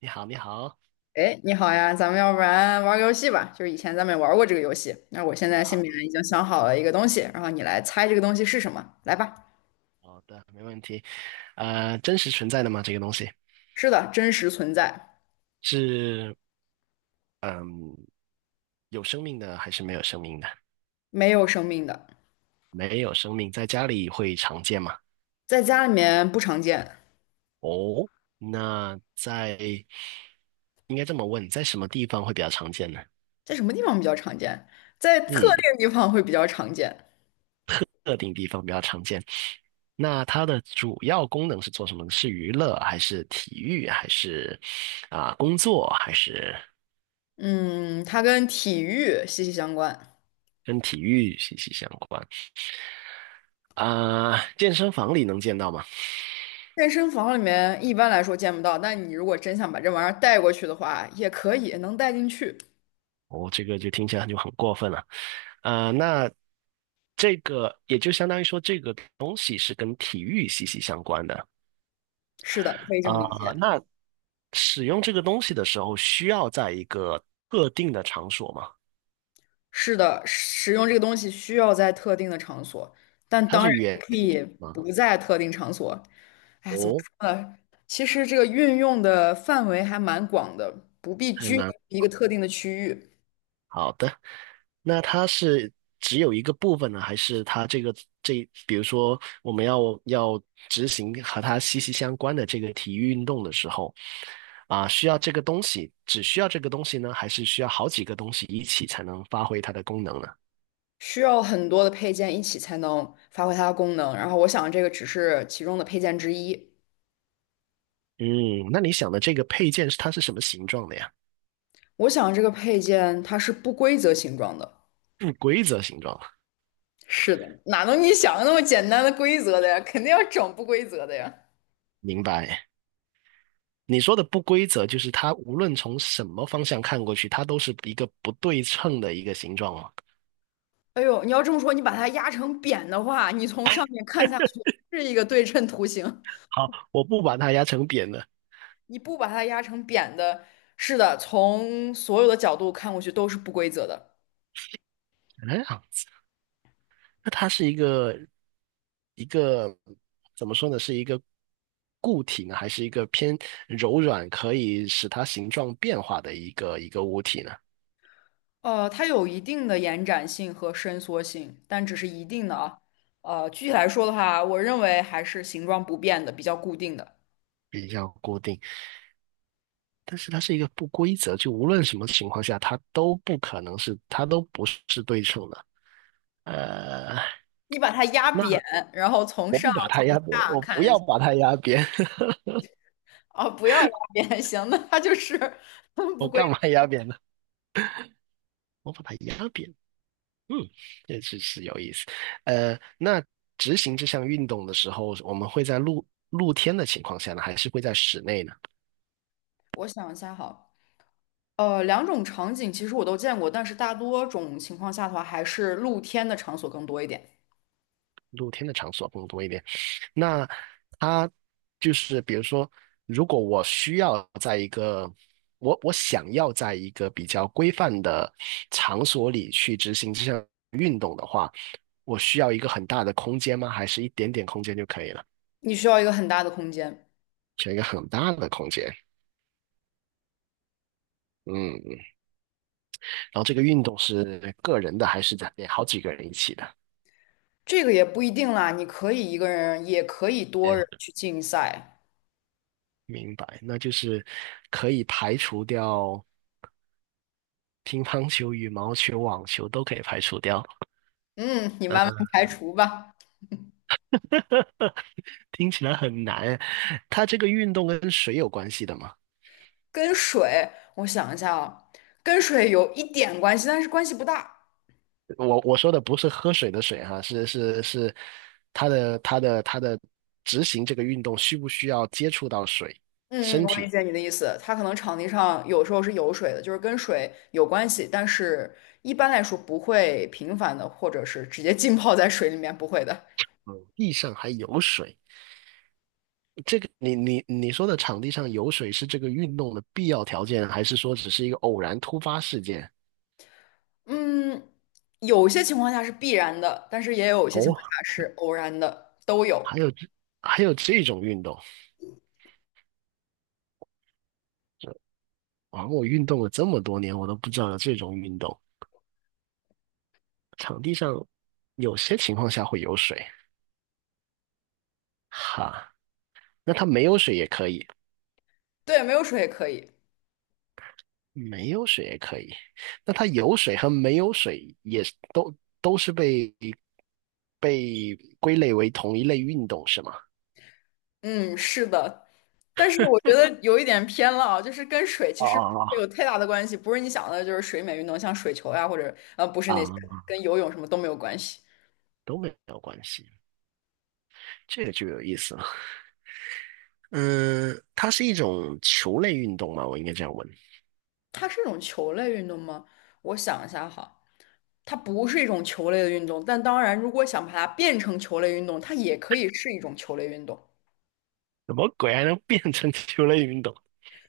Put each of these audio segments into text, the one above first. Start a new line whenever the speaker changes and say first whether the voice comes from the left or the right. right: 你好，你好，
left: 哎，你好呀，咱们要不然玩个游戏吧？就是以前咱们也玩过这个游戏。那我现在心里
right: 好
left: 面已经想好了一个东西，然后你来猜这个东西是什么。来吧，
right: 好的，没问题。真实存在的吗？这个东西
left: 是的，真实存在，
right: 是有生命的还是没有生命的？
left: 没有生命的，
right: 没有生命，在家里会常见吗？
left: 在家里面不常见，
right: 哦，那在应该这么问，在什么地方会比较常见呢？
left: 在什么地方比较常见？在特
right: 嗯，
left: 定地方会比较常见。
right: 特定地方比较常见。那它的主要功能是做什么呢，是娱乐还是体育还是啊、工作还是
left: 嗯，它跟体育息息相关。
right: 跟体育息息相关？啊、健身房里能见到吗？
left: 健身房里面一般来说见不到，但你如果真想把这玩意儿带过去的话，也可以，能带进去。
right: 哦，这个就听起来就很过分了。那这个也就相当于说，这个东西是跟体育息息相关的。
left: 是的，可以这
right: 啊、
left: 么理解。
right: 那使用这个东西的时候，需要在一个特定的场所吗？
left: 是的，使用这个东西需要在特定的场所，但
right: 它
left: 当
right: 是
left: 然也
right: 园
left: 可
right: 地
left: 以
right: 吗？
left: 不在特定场所。哎，怎么
right: 哦，
left: 说呢？其实这个运用的范围还蛮广的，不必
right: 还
left: 拘泥
right: 蛮。
left: 于一个特定的区域，
right: 好的，那它是只有一个部分呢，还是它这个这，比如说我们要要执行和它息息相关的这个体育运动的时候，啊，需要这个东西，只需要这个东西呢，还是需要好几个东西一起才能发挥它的功能呢？
left: 需要很多的配件一起才能发挥它的功能。然后我想这个只是其中的配件之一。
right: 嗯，那你想的这个配件是它是什么形状的呀？
left: 我想这个配件它是不规则形状的。
right: 不规则形状，
left: 是的，哪能你想的那么简单的规则的呀？肯定要整不规则的呀。
right: 明白？你说的不规则就是它无论从什么方向看过去，它都是一个不对称的一个形状吗？
left: 哎呦，你要这么说，你把它压成扁的话，你从上面看下去是一个对称图形。
right: 好，我不把它压成扁的。
left: 你不把它压成扁的，是的，从所有的角度看过去都是不规则的。
right: 哎，好那它是一个一个怎么说呢？是一个固体呢，还是一个偏柔软，可以使它形状变化的一个一个物体呢？
left: 它有一定的延展性和伸缩性，但只是一定的啊。具体来说的话，我认为还是形状不变的，比较固定的。
right: 比较固定，但是它是一个不规则，就无论什么情况下，它都不可能是，它都不是对称的。呃，
left: 你把它压扁，
right: 那
left: 然后从
right: 我不
left: 上
right: 把它
left: 从
right: 压扁，
left: 下
right: 我不
left: 看，
right: 要把它压扁，
left: 哦，不要压扁，行那它就是 不
right: 我
left: 规
right: 干嘛
left: 则
right: 压扁呢？我把它压扁。嗯，这是是有意思。那执行这项运动的时候，我们会在露露天的情况下呢，还是会在室内呢？
left: 我想一下哈。两种场景其实我都见过，但是大多种情况下的话，还是露天的场所更多一点。
right: 露天的场所更多一点。那它就是比如说，如果我需要在一个我我想要在一个比较规范的场所里去执行这项运动的话，我需要一个很大的空间吗？还是一点点空间就可以了？
left: 你需要一个很大的空间，
right: 选一个很大的空间。嗯嗯然后这个运动是个人的还是在好几个人一起的？
left: 这个也不一定啦，你可以一个人，也可以
right: 哎，
left: 多人去竞赛。
right: 明白，那就是可以排除掉乒乓球、羽毛球、网球都可以排除掉。
left: 嗯，你慢慢排除吧。
right: 听起来很难。它这个运动跟水有关系的吗？
left: 跟水，我想一下啊，跟水有一点关系，但是关系不大。
right: 我我说的不是喝水的水哈，是是是，它的它的它的执行这个运动需不需要接触到水？
left: 嗯嗯，
right: 身
left: 我理
right: 体，
left: 解你的意思，它可能场地上有时候是有水的，就是跟水有关系，但是一般来说不会频繁的，或者是直接浸泡在水里面，不会的。
right: 嗯，地上还有水，这个你你你说的场地上有水是这个运动的必要条件，还是说只是一个偶然突发事件？
left: 嗯，有些情况下是必然的，但是也有一些情况下
right: 哦，
left: 是偶然的，都有。
right: 还有这还有这种运动啊！我运动了这么多年，我都不知道有这种运动。场地上有些情况下会有水，哈，那它没有水也可以，
left: 对，没有水也可以。
right: 没有水也可以。那它有水和没有水也是都都是被被归类为同一类运动是吗？
left: 嗯，是的，但是我觉得有一点偏了啊，就是跟水其
right: 哦
left: 实
right: 哦，
left: 没有太大的关系，不是你想的，就是水美运动，像水球呀，或者不是那些，
right: 哦啊，
left: 跟游泳什么都没有关系。
right: 都没有关系。这个就有意思了。嗯，它是一种球类运动嘛，我应该这样问。
left: 它是一种球类运动吗？我想一下哈，它不是一种球类的运动，但当然，如果想把它变成球类运动，它也可以是一种球类运动。
right: 什么鬼还能变成球类运动？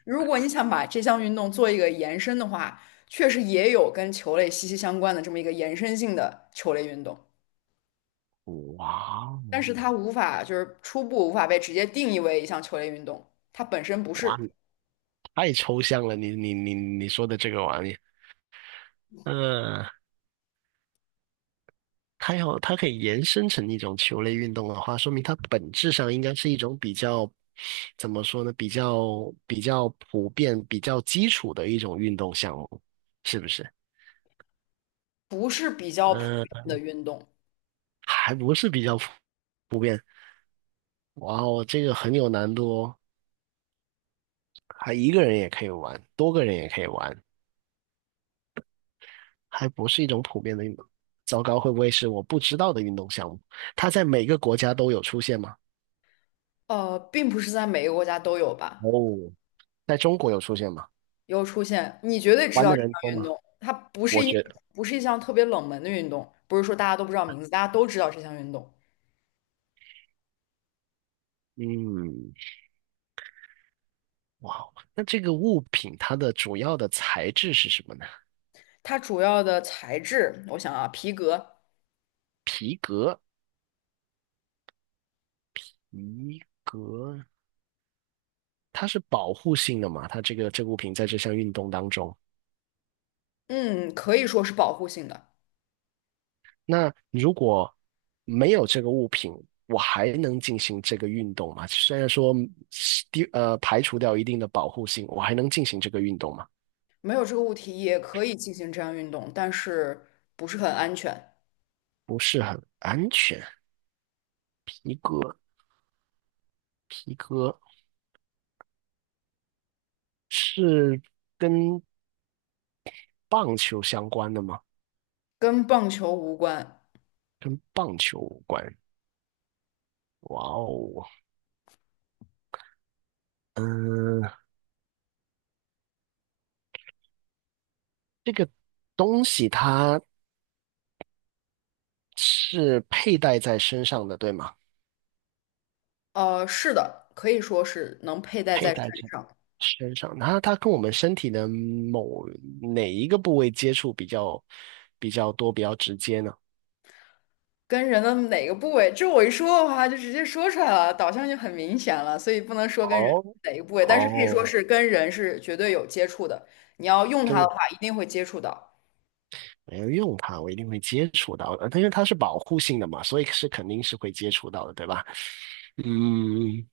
left: 如果你想把这项运动做一个延伸的话，确实也有跟球类息息相关的这么一个延伸性的球类运动，
right: 哇哦，
left: 但是它无法就是初步无法被直接定义为一项球类运动，它本身不是
right: 哇，太抽象了！你你你你说的这个玩意，嗯，它要它可以延伸成一种球类运动的话，说明它本质上应该是一种比较怎么说呢？比较比较普遍、比较基础的一种运动项目，是不是？
left: 不是比较普
right: 嗯，
left: 遍的运动，
right: 还不是比较普普遍。哇哦，这个很有难度哦。还一个人也可以玩，多个人也可以玩，还不是一种普遍的运动。糟糕，会不会是我不知道的运动项目？它在每个国家都有出现吗？
left: 并不是在每个国家都有吧，
right: 哦，在中国有出现吗？
left: 有出现，你绝对知
right: 玩
left: 道
right: 的
left: 这项
right: 人多
left: 运
right: 吗？
left: 动，它不是
right: 我
left: 一
right: 觉得，
left: 不是一项特别冷门的运动，不是说大家都不知道名字，大家都知道这项运动，
right: 嗯，哇哦，那这个物品它的主要的材质是什么呢？
left: 它主要的材质，我想啊，皮革，
right: 皮革，皮革，它是保护性的嘛？它这个这个物品在这项运动当中。
left: 嗯，可以说是保护性的。
right: 那如果没有这个物品，我还能进行这个运动吗？虽然说是第排除掉一定的保护性，我还能进行这个运动吗？
left: 没有这个物体也可以进行这样运动，但是不是很安全，
right: 不是很安全。皮革，皮革是跟棒球相关的吗？
left: 跟棒球无关。
right: 跟棒球无关。哇哦，嗯，这个东西它是佩戴在身上的，对吗？
left: 是的，可以说是能佩戴在
right: 佩
left: 身
right: 戴在。
left: 上，
right: 身上，它它跟我们身体的某哪一个部位接触比较比较多、比较直接呢？
left: 跟人的哪个部位，这我一说的话就直接说出来了，导向就很明显了，所以不能说跟人
right: 哦
left: 哪个部位，但是可以说
right: 哦，
left: 是跟人是绝对有接触的。你要用它的
right: 跟
left: 话，一定会接触到。
right: 没有用它，我一定会接触到的，它因为它是保护性的嘛，所以是肯定是会接触到的，对吧？嗯，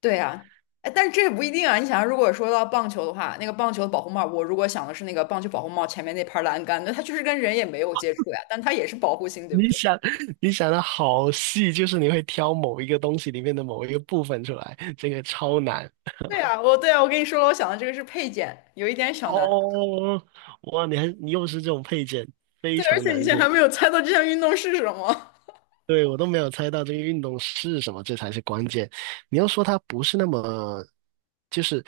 left: 对呀，哎，但是这也不一定啊。你想，如果说到棒球的话，那个棒球的保护帽，我如果想的是那个棒球保护帽前面那盘栏杆，那它就实跟人也没有接触呀，但它也是保护性，对不
right: 你
left: 对？
right: 想 你想的好细，就是你会挑某一个东西里面的某一个部分出来，这个超难
left: 对呀，我对啊，我跟你说了，我想的这个是配件，有一点小难。
right: 哦！哇，你还你又是这种配件，非
left: 对，而
right: 常
left: 且你
right: 难
left: 现在
right: 度。
left: 还没有猜到这项运动是什么。
right: 对，我都没有猜到这个运动是什么，这才是关键。你要说它不是那么，就是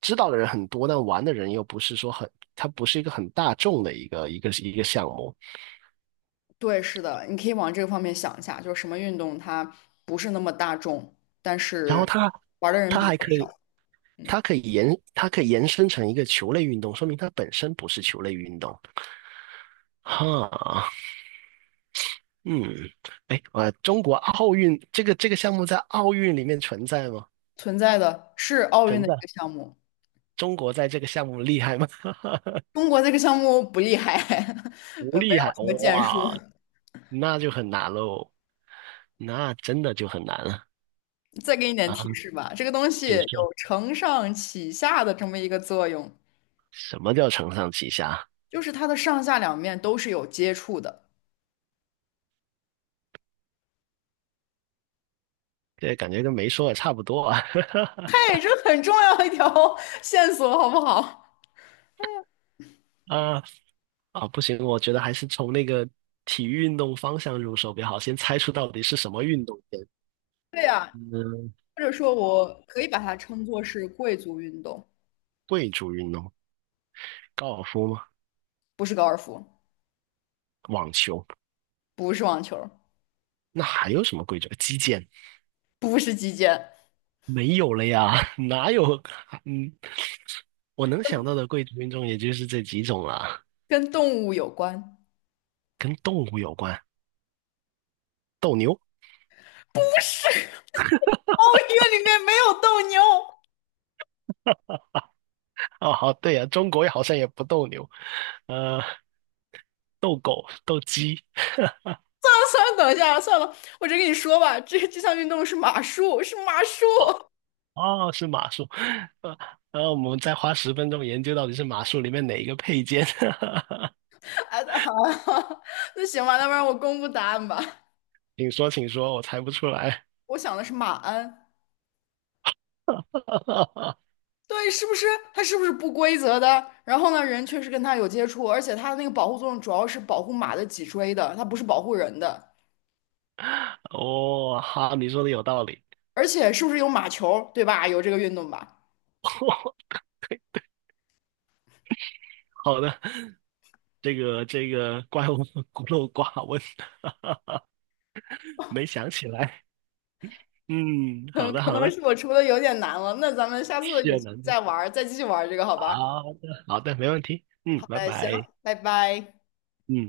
right: 知道的人很多，但玩的人又不是说很，它不是一个很大众的一个一个一个项目。
left: 对，是的，你可以往这个方面想一下，就是什么运动它不是那么大众，但
right: 然后
left: 是
right: 它
left: 玩的人
right: 它
left: 比较
right: 还可
left: 少，
right: 以，
left: 嗯，
right: 它可以延它可以延伸成一个球类运动，说明它本身不是球类运动。哈，嗯，哎，中国奥运这个这个项目在奥运里面存在吗？
left: 存在的是奥运
right: 存
left: 的一
right: 在。
left: 个项目，
right: 中国在这个项目厉害吗？
left: 中国这个项目不厉害，
right: 不
left: 没
right: 厉
left: 有
right: 害，
left: 什么建树。
right: 哇，那就很难喽，那真的就很难了
left: 再给你点
right: 啊！
left: 提示吧，这个东西
right: 你说
left: 有承上启下的这么一个作用，
right: 什么叫承上启下？
left: 就是它的上下两面都是有接触的。
right: 这感觉跟没说也差不多啊。
left: 哎，这很重要一条 线索，好不好？
right: 啊，啊，不行，我觉得还是从那个体育运动方向入手比较好，先猜出到底是什么运动先。
left: 对呀，
right: 嗯，
left: 或者说我可以把它称作是贵族运动，
right: 贵族运动，高尔夫吗？
left: 不是高尔夫，
right: 网球？
left: 不是网球，
right: 那还有什么贵族？击剑？
left: 不是击剑，
right: 没有了呀，哪有？嗯，我能想到的贵族运动也就是这几种了，
left: 跟动物有关。
right: 跟动物有关，斗牛。
left: 奥运里面没有斗牛。
right: 哦，好，对呀、中国好像也不斗牛，呃，斗狗、斗鸡，
left: 啊，算了，等一下，算了，我直接跟你说吧，这项运动是马术，是马术。
right: 哦，是马术，呃，然后我们再花10分钟研究到底是马术里面哪一个配件，
left: 哎，好 那行吧，那不然我公布答案吧。
right: 请说，请说，我猜不出来。
left: 我想的是马鞍，对，是不是？它是不是不规则的？然后呢，人确实跟它有接触，而且它的那个保护作用主要是保护马的脊椎的，它不是保护人的。
right: 哦，好，你说的有道理。
left: 而且是不是有马球，对吧？有这个运动吧？
right: 好的，这个这个怪物孤陋寡闻，没想起来。嗯，好的
left: 可
right: 好
left: 能
right: 的，
left: 是我出的有点难了，那咱们下次有机
right: 是
left: 会
right: 有难度。
left: 再玩儿再继续玩儿这个，好吧？
right: 好的好的，没问题。嗯，
left: 好
right: 拜
left: 的，行，
right: 拜。
left: 拜拜。
right: 嗯。